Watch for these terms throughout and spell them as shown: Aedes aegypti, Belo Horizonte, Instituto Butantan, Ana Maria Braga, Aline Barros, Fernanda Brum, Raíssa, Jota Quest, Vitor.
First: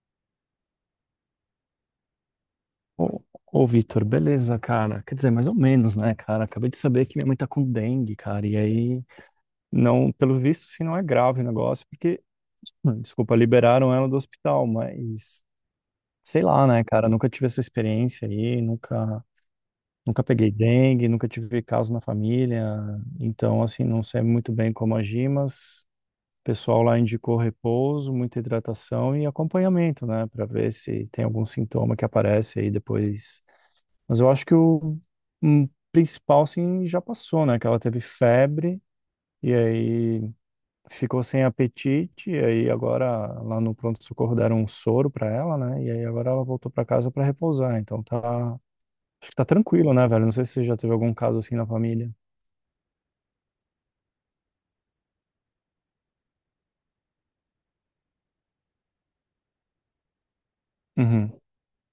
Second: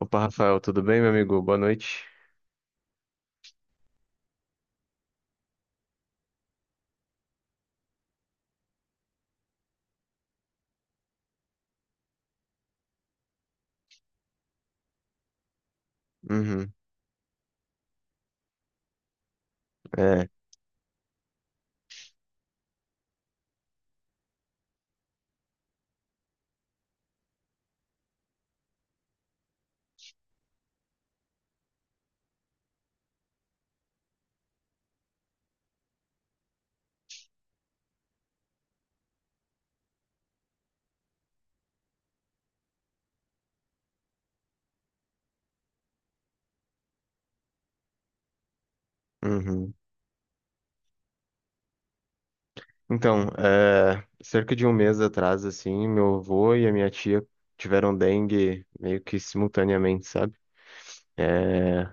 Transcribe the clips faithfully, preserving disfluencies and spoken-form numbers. Opa, Rafael, tudo bem, meu amigo? Boa noite. Ô, ô Vitor, beleza, cara? Quer dizer, mais ou menos, né, cara? Acabei de saber que minha mãe tá com dengue, cara. E aí, não, pelo visto, assim, não é grave o negócio, porque, hum, desculpa, liberaram ela do hospital, mas sei lá, Uhum, né, cara? Nunca tive essa experiência aí, nunca, nunca é, peguei dengue, nunca tive caso na família. Então, assim, não sei muito bem como agir, mas o pessoal lá indicou repouso, muita hidratação e acompanhamento, né, pra ver se tem algum sintoma que aparece aí depois. Mas eu acho que o hum, principal, assim, já passou, né? Que ela teve febre e aí ficou sem apetite. E aí agora lá no pronto-socorro deram um soro pra ela, né? E aí agora ela voltou pra casa pra repousar. Então tá. Acho que tá uhum. tranquilo, né, velho? Não sei se você já teve algum caso assim na família. Então, é, cerca de um mês atrás, assim, meu avô e a minha tia tiveram dengue meio que simultaneamente, sabe? Uhum, É,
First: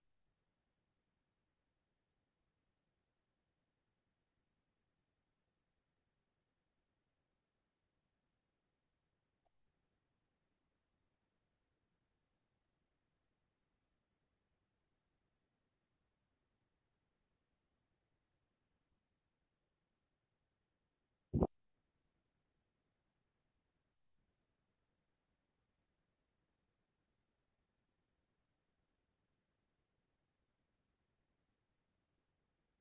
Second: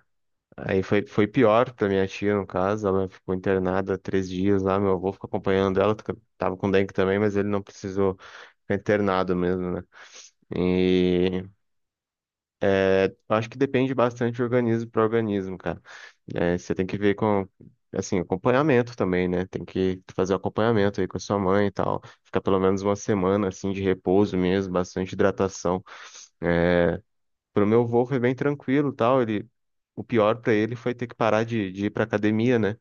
aí foi, foi pior pra minha tia, no caso. Ela ficou internada três dias lá, meu avô ficou acompanhando ela, tava com dengue também, mas ele não precisou ficar internado mesmo, né? E É, Acho que depende bastante de organismo para organismo, cara. É, você tem que ver com, assim, acompanhamento também, né? Tem que fazer o acompanhamento aí com a sua mãe e tal. Ficar pelo menos uma semana, assim, de repouso mesmo, bastante hidratação. É, Pro meu avô foi bem tranquilo e tal. Ele, o pior para ele foi ter que parar de, de ir pra academia, né?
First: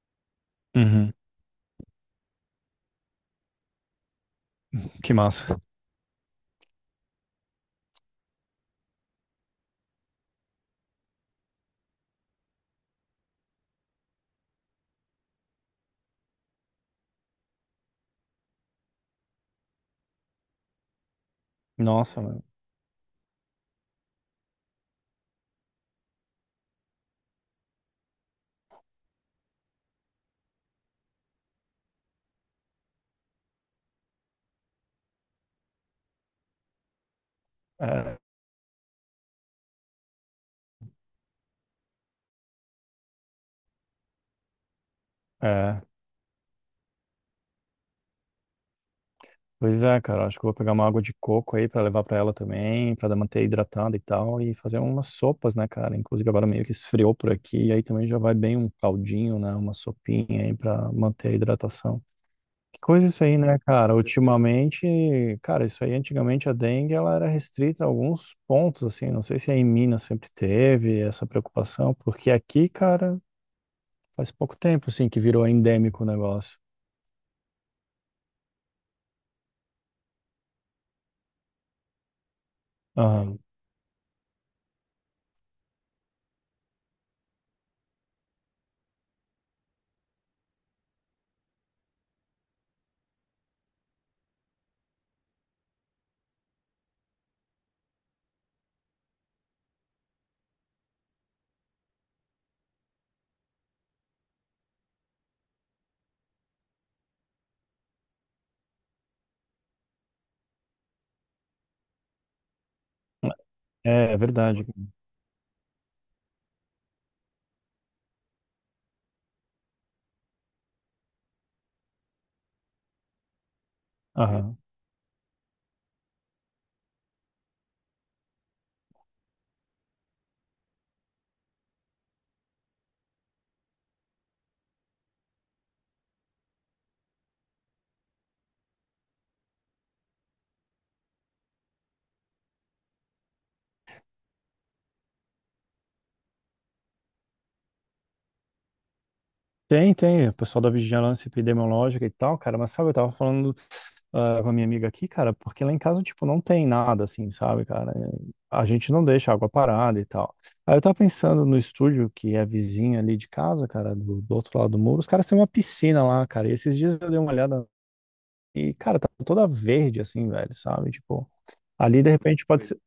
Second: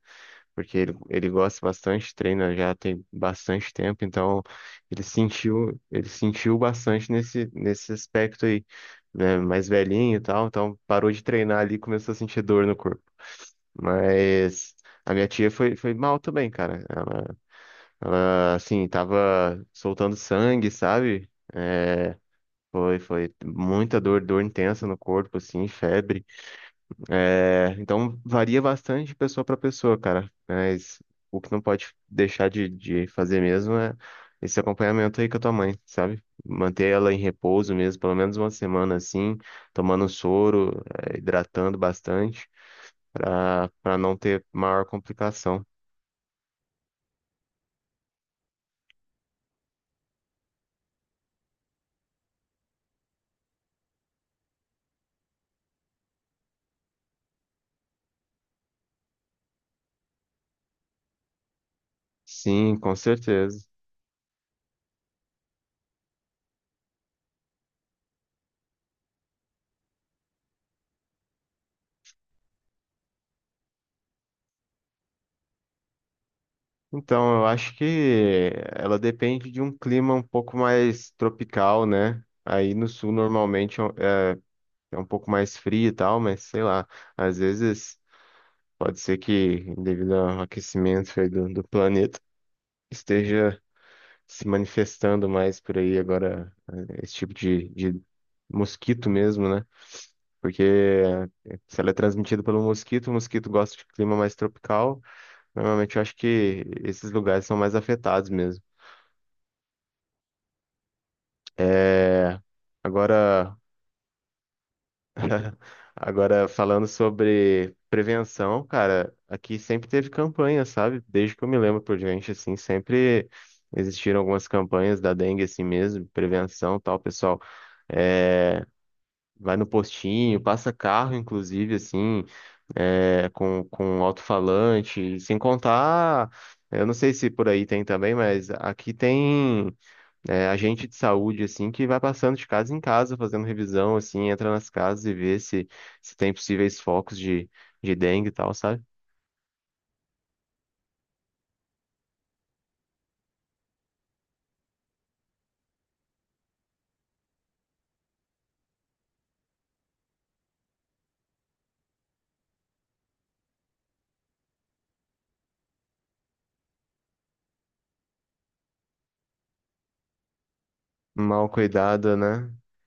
Porque ele, uhum. ele gosta bastante, treina já tem bastante tempo. Então ele Que massa. sentiu, ele sentiu bastante nesse, nesse aspecto aí, né? Mais velhinho e tal, então parou de treinar ali e começou a sentir dor no corpo. Mas a minha tia foi, foi mal também, cara. Ela, ah, assim, tava soltando sangue, sabe? É, Nossa, mano. foi, foi muita dor, dor intensa no corpo, assim, febre. É, então varia bastante de pessoa para pessoa, cara. Mas o que não pode deixar de, de fazer mesmo é esse acompanhamento aí com a tua mãe, sabe? Manter ela em repouso mesmo, pelo É, menos uma semana assim, tomando soro, é, hidratando bastante, para para não ter maior complicação. é. Pois é, cara, acho que eu vou pegar uma água de coco aí pra levar pra ela também, pra manter hidratada e tal, e fazer umas sopas, né, cara? Inclusive agora meio que esfriou por aqui, e aí também já vai bem um caldinho, né, uma sopinha aí pra manter a hidratação. Sim, Que com coisa isso aí, né, certeza. cara? Ultimamente, cara, isso aí antigamente a dengue ela era restrita a alguns pontos, assim, não sei se aí em Minas sempre teve essa preocupação, porque aqui, cara, faz pouco tempo, assim, que virou endêmico o negócio. Então, eu acho que ela depende de um clima um pouco mais tropical, né? Aí no sul Aham. normalmente é um, é um pouco mais frio e tal, mas sei lá, às vezes pode ser que, devido ao aquecimento aí do, do planeta, esteja se manifestando mais por aí agora, eh, esse tipo de, de mosquito mesmo, né? Porque eh, se ela é transmitida pelo mosquito, o mosquito gosta de clima mais tropical, normalmente eu acho que esses lugares são mais afetados mesmo. É, agora. É, é verdade. Agora, falando sobre prevenção, cara, aqui sempre teve campanha, sabe? Desde que eu me lembro por diante, assim, sempre existiram algumas Aham. campanhas da dengue, assim mesmo, prevenção, tal, pessoal. É, vai no postinho, passa carro, inclusive, assim, é, com, com um alto-falante, sem contar. Eu não sei se por aí tem também, mas aqui tem é, agente de saúde, assim, que vai passando de casa em casa, fazendo revisão, assim, entra nas casas e vê se, se tem possíveis focos de, de dengue e tal, sabe? Tem, tem, o pessoal da vigilância epidemiológica e tal, cara, mas sabe, eu tava falando ah, com a minha amiga aqui, cara, porque lá em casa, tipo, não tem nada assim, sabe, cara? É, a gente não deixa água parada e tal. Aí eu tava pensando no estúdio, que é vizinho ali de casa, cara, do, do outro lado do muro, os caras têm uma piscina lá, cara, e esses dias eu dei uma olhada e, cara, tá toda verde assim, velho, sabe? Tipo, Mal ali de cuidada, repente né? pode ser.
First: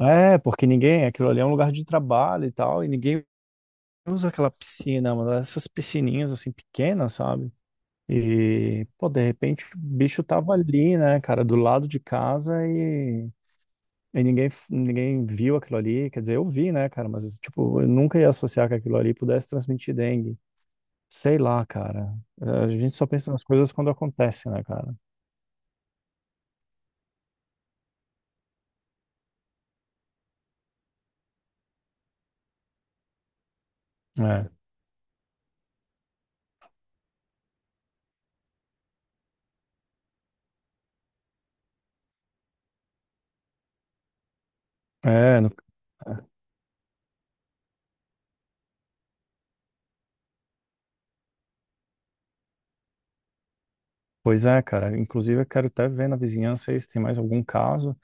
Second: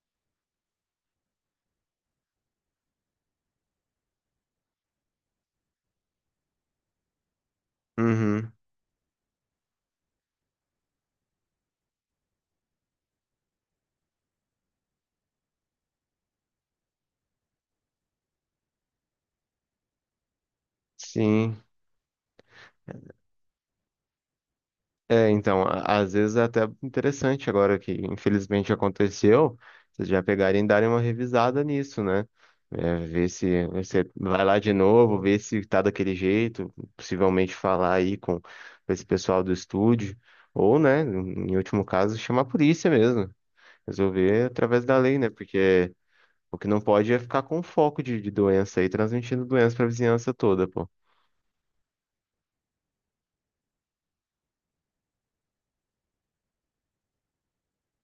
É, porque ninguém, aquilo ali é um lugar de trabalho e tal, e ninguém usa aquela piscina, mano, essas piscininhas assim pequenas, sabe? Uhum. E, pô, de repente o bicho tava ali, né, cara, do lado de casa e, e ninguém, ninguém viu aquilo ali. Quer dizer, eu vi, né, cara, mas, tipo, eu nunca ia associar que aquilo ali pudesse transmitir dengue. Sei Sim. lá, cara. A gente só pensa nas coisas quando acontece, né, cara? É, então, a- às vezes é até interessante agora que infelizmente aconteceu, vocês já pegarem e darem uma revisada nisso, né? É, ver se você vai É. lá de novo, ver se tá daquele jeito, possivelmente falar aí com esse pessoal do estúdio, ou, né, em último caso, chamar a polícia mesmo, resolver através da lei, né? É, no- Porque o que não pode é ficar com foco de, de doença aí, transmitindo doença pra vizinhança toda, pô. pois é, cara. Inclusive, eu quero até ver na vizinhança aí se tem mais algum caso.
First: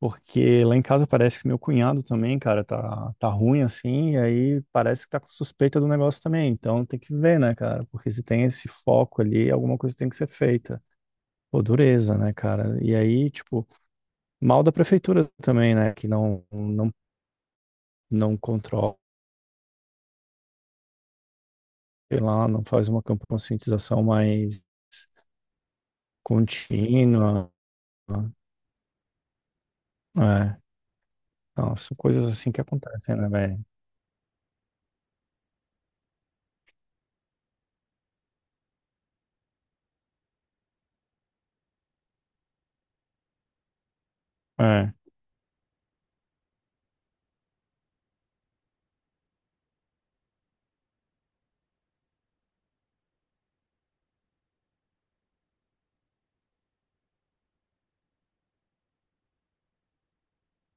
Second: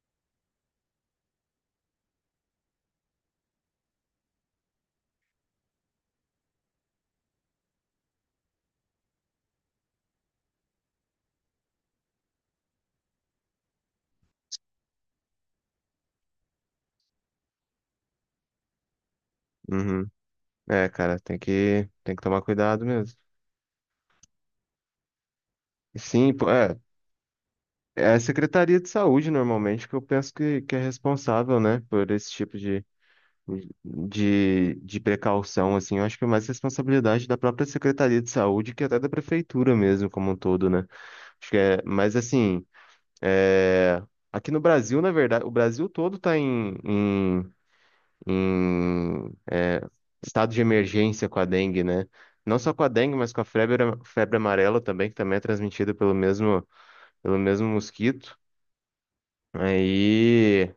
Porque lá em casa parece que meu cunhado também, cara, tá, tá ruim assim, e aí parece que tá com suspeita do negócio também. Então tem que ver, né, cara? Porque se tem esse foco ali, alguma coisa tem que ser feita. Pô, dureza, né, cara? E aí, tipo, mal da prefeitura também, né? Que não, não, não controla, Uhum. É, cara, tem que, tem sei que tomar lá, não cuidado faz uma mesmo. campanha de conscientização mais Sim, pô, é. contínua. É a Secretaria de Saúde, normalmente, que eu penso É, que, que é responsável, então, né, são por coisas esse assim tipo que de, acontecem, né, velho? de, de precaução, assim. Eu acho que é mais responsabilidade da própria Secretaria de Saúde que até da Prefeitura mesmo, como um todo, né? Acho que é, mas, assim, é, aqui no É, Brasil, na verdade, o Brasil todo está em, em, em é, estado de emergência com a dengue, né? Não só com a dengue, mas com a febre, febre amarela também, que também é transmitida pelo mesmo, pelo mesmo mosquito. Aí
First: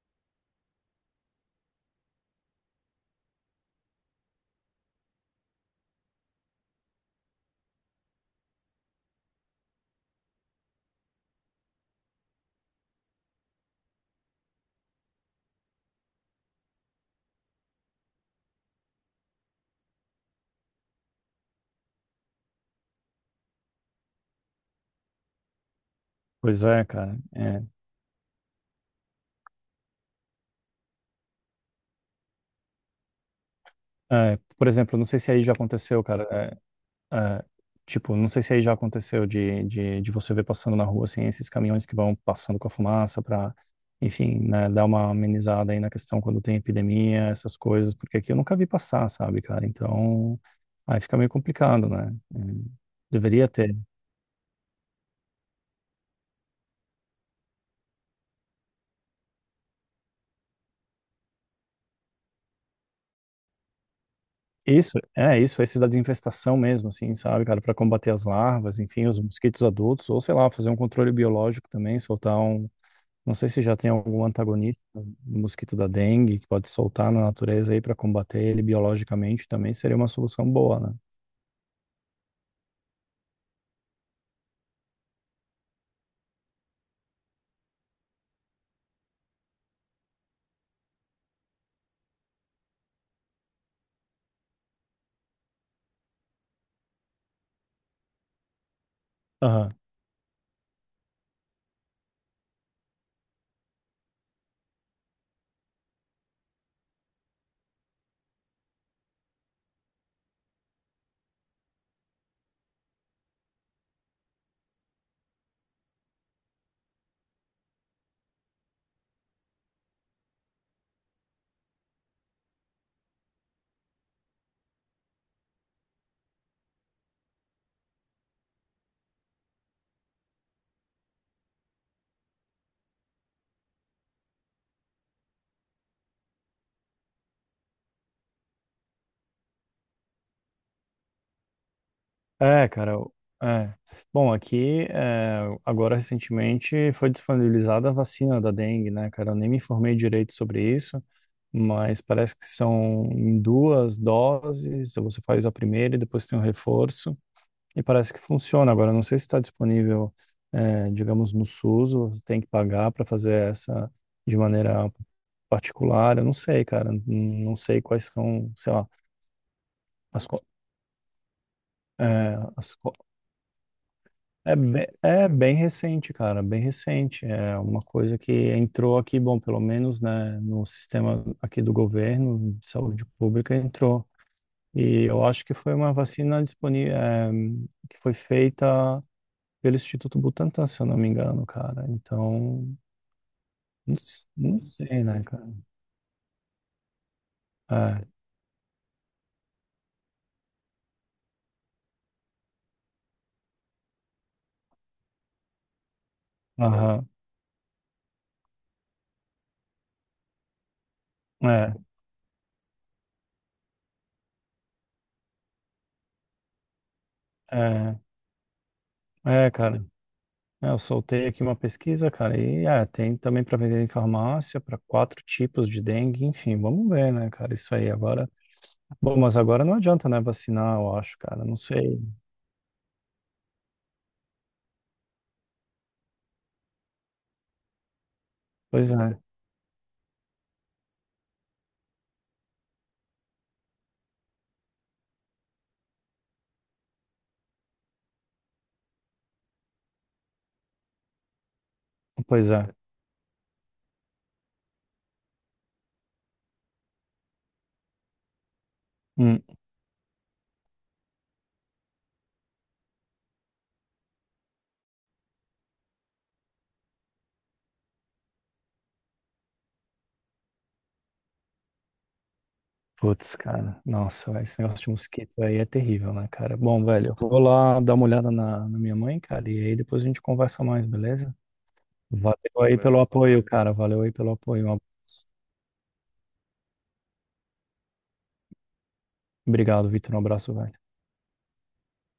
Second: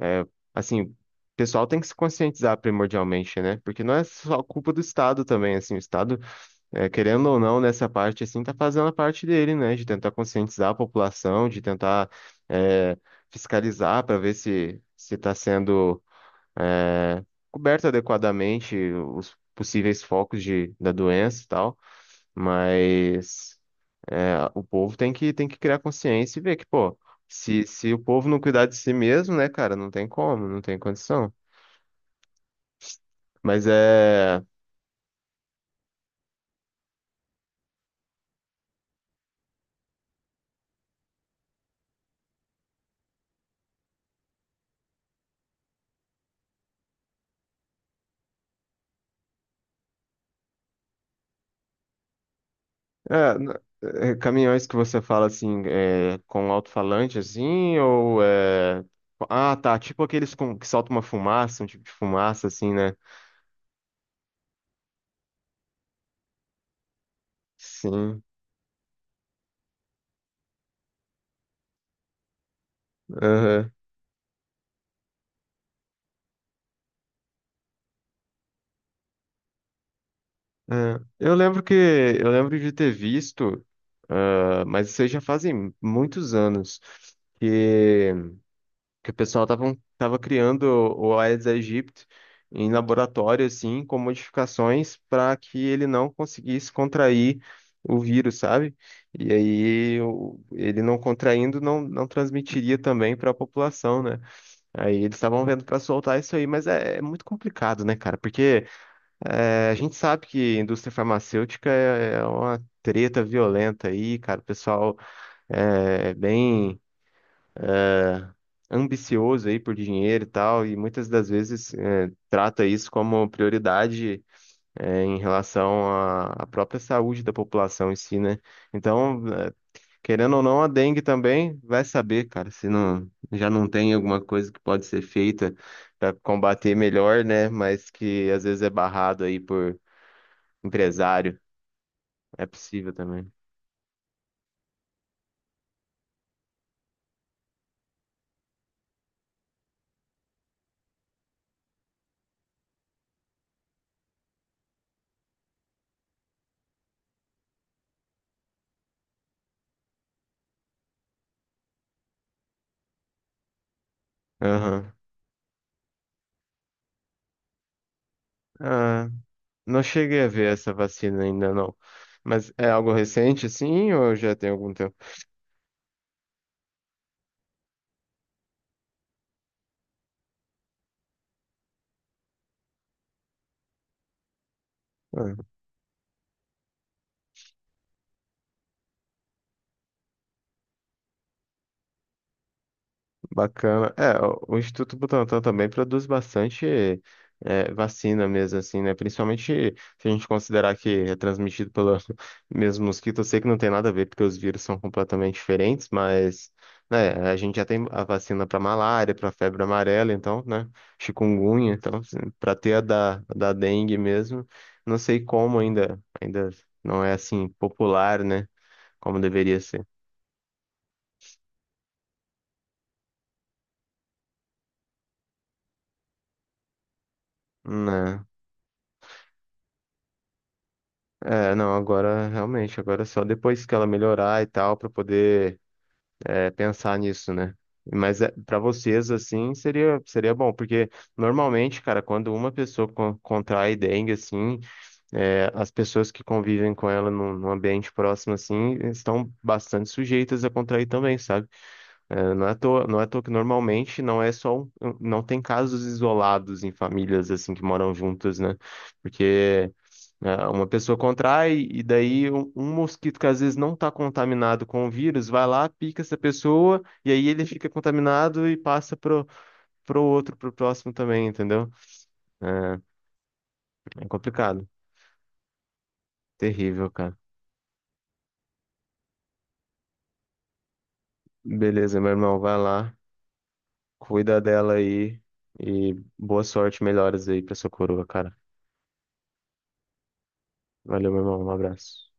É, assim, o pessoal tem que se conscientizar primordialmente, né? Porque não é só culpa do Estado também. Assim, o Estado, é, querendo ou não, nessa parte, assim, tá fazendo a parte dele, né? De tentar conscientizar a população, de tentar, é, fiscalizar para ver se se tá sendo, é, coberto adequadamente os possíveis focos de, da doença e tal, mas é, o povo tem que, tem que criar consciência e ver pois que, é, pô, cara. É. se, se o povo não cuidar de si mesmo, né, cara, não tem como, não tem condição. Mas É, é, por exemplo, não sei se aí já aconteceu, cara. É, é, tipo, não sei se aí já aconteceu de, de, de você ver passando na rua, assim, esses caminhões que vão passando com a fumaça para, enfim, né, dar uma amenizada aí na questão quando tem epidemia, essas coisas, porque aqui eu nunca vi passar, sabe, cara? Então, aí fica meio complicado, né? Hum, é, deveria n- ter. é caminhões que você fala assim, é, com alto-falante assim, ou é. Ah, tá. Tipo aqueles com, que soltam uma fumaça, um tipo de fumaça, assim, né? Isso, é isso, esses da desinfestação mesmo, assim, sabe, cara, para combater Sim. as larvas, enfim, os mosquitos adultos, ou sei lá, fazer um controle biológico também, soltar um... Não sei se Aham. já tem algum antagonista, do mosquito da dengue, que pode soltar na natureza aí para combater ele biologicamente também seria uma solução boa, né? É, Eu lembro que eu lembro de ter visto, ah, mas isso aí já fazem muitos anos. Que o pessoal tava, tava criando o Aedes aegypti em laboratório, assim, com modificações para que ele não conseguisse contrair o vírus, sabe? E Aham. aí o- ele não contraindo não, não transmitiria também para a população, né? Aí eles estavam vendo para soltar isso aí, mas é, é muito complicado, né, cara? Porque é, a gente sabe que indústria farmacêutica é, é uma treta violenta aí, cara. O pessoal é bem ambicioso aí por dinheiro e tal, e muitas das vezes é, trata isso como prioridade é, em relação à, à própria saúde da população em si, né? Então, é, querendo ou não, a dengue também vai saber, cara, se não já não tem alguma coisa que pode ser feita para combater melhor, né? Mas que às vezes é barrado aí por empresário, é É, possível cara. eu- também. É. Bom, aqui, é, agora recentemente foi disponibilizada a vacina da dengue, né, cara? Eu nem me informei direito sobre isso, mas parece que são em duas doses, você faz a primeira e depois tem um reforço. E parece que funciona. Agora, eu não sei se está disponível, eh, digamos, no SUS, ou você tem que pagar para fazer essa de Aham. maneira particular. Eu não sei, cara. N- Não sei quais são, sei lá, Ah, não cheguei as, a co- ver essa vacina ainda não. eh, Mas é as algo co- recente, assim, ou já tem é, algum bem, tempo? é bem recente, cara, bem recente. É uma coisa que entrou aqui, bom, pelo menos, né, no sistema aqui do governo de saúde pública entrou. E eu Ah, acho que foi uma vacina disponível, é, que foi feita pelo Instituto Butantan, se eu não me engano, cara. Então, bacana. não, É, s- o o não Instituto sei, né, Butantan cara? também produz bastante é, É, vacina mesmo, assim, né? Principalmente se a gente considerar que é transmitido pelo mesmo mosquito. Eu sei que não tem nada a ver, porque os vírus são completamente diferentes, mas, aham, né, a gente já tem a vacina para malária, para febre amarela, então, né? Chikungunya, é, então, para ter a da, da dengue mesmo. Não sei como ainda, ainda não é assim popular, né? Como é, é, deveria cara. ser. É, eu soltei aqui uma pesquisa, cara, e é, tem também para vender em farmácia para quatro tipos de dengue, enfim, vamos ver, né, cara, isso aí Né? agora. Bom, mas agora não adianta, né, vacinar, eu acho, cara, É, não não, sei. agora realmente, agora é só depois que ela melhorar e tal, pra poder, é, pensar nisso, né? Mas é, para Pois vocês, é, assim, seria, seria bom, porque normalmente, cara, quando uma pessoa con- contrai dengue, assim, é, as pessoas que convivem com ela num, num ambiente próximo, assim, estão bastante sujeitas a contrair também, sabe? É, não pois é à é. toa, não é à toa que normalmente não é só, um- um, não tem casos isolados em famílias, assim, que moram juntas, né? Hum. Porque. É, uma pessoa contrai e daí um, um mosquito que às vezes não está contaminado com o vírus vai lá, pica essa pessoa e aí ele fica contaminado e passa pro, pro outro, pro próximo também, entendeu? É, Putz, cara, é nossa, velho, esse complicado. negócio de mosquito aí é terrível, né, cara? Bom, Terrível, velho, cara. eu vou lá dar uma olhada na, na minha mãe, cara, e aí depois a gente conversa mais, beleza? Beleza, meu irmão, vai Valeu aí lá, pelo apoio, cara, valeu aí pelo cuida apoio. Um dela aí abraço. e boa sorte, melhoras aí pra sua coroa, cara. Obrigado, Vitor, um abraço, velho. Valeu, meu irmão, um abraço.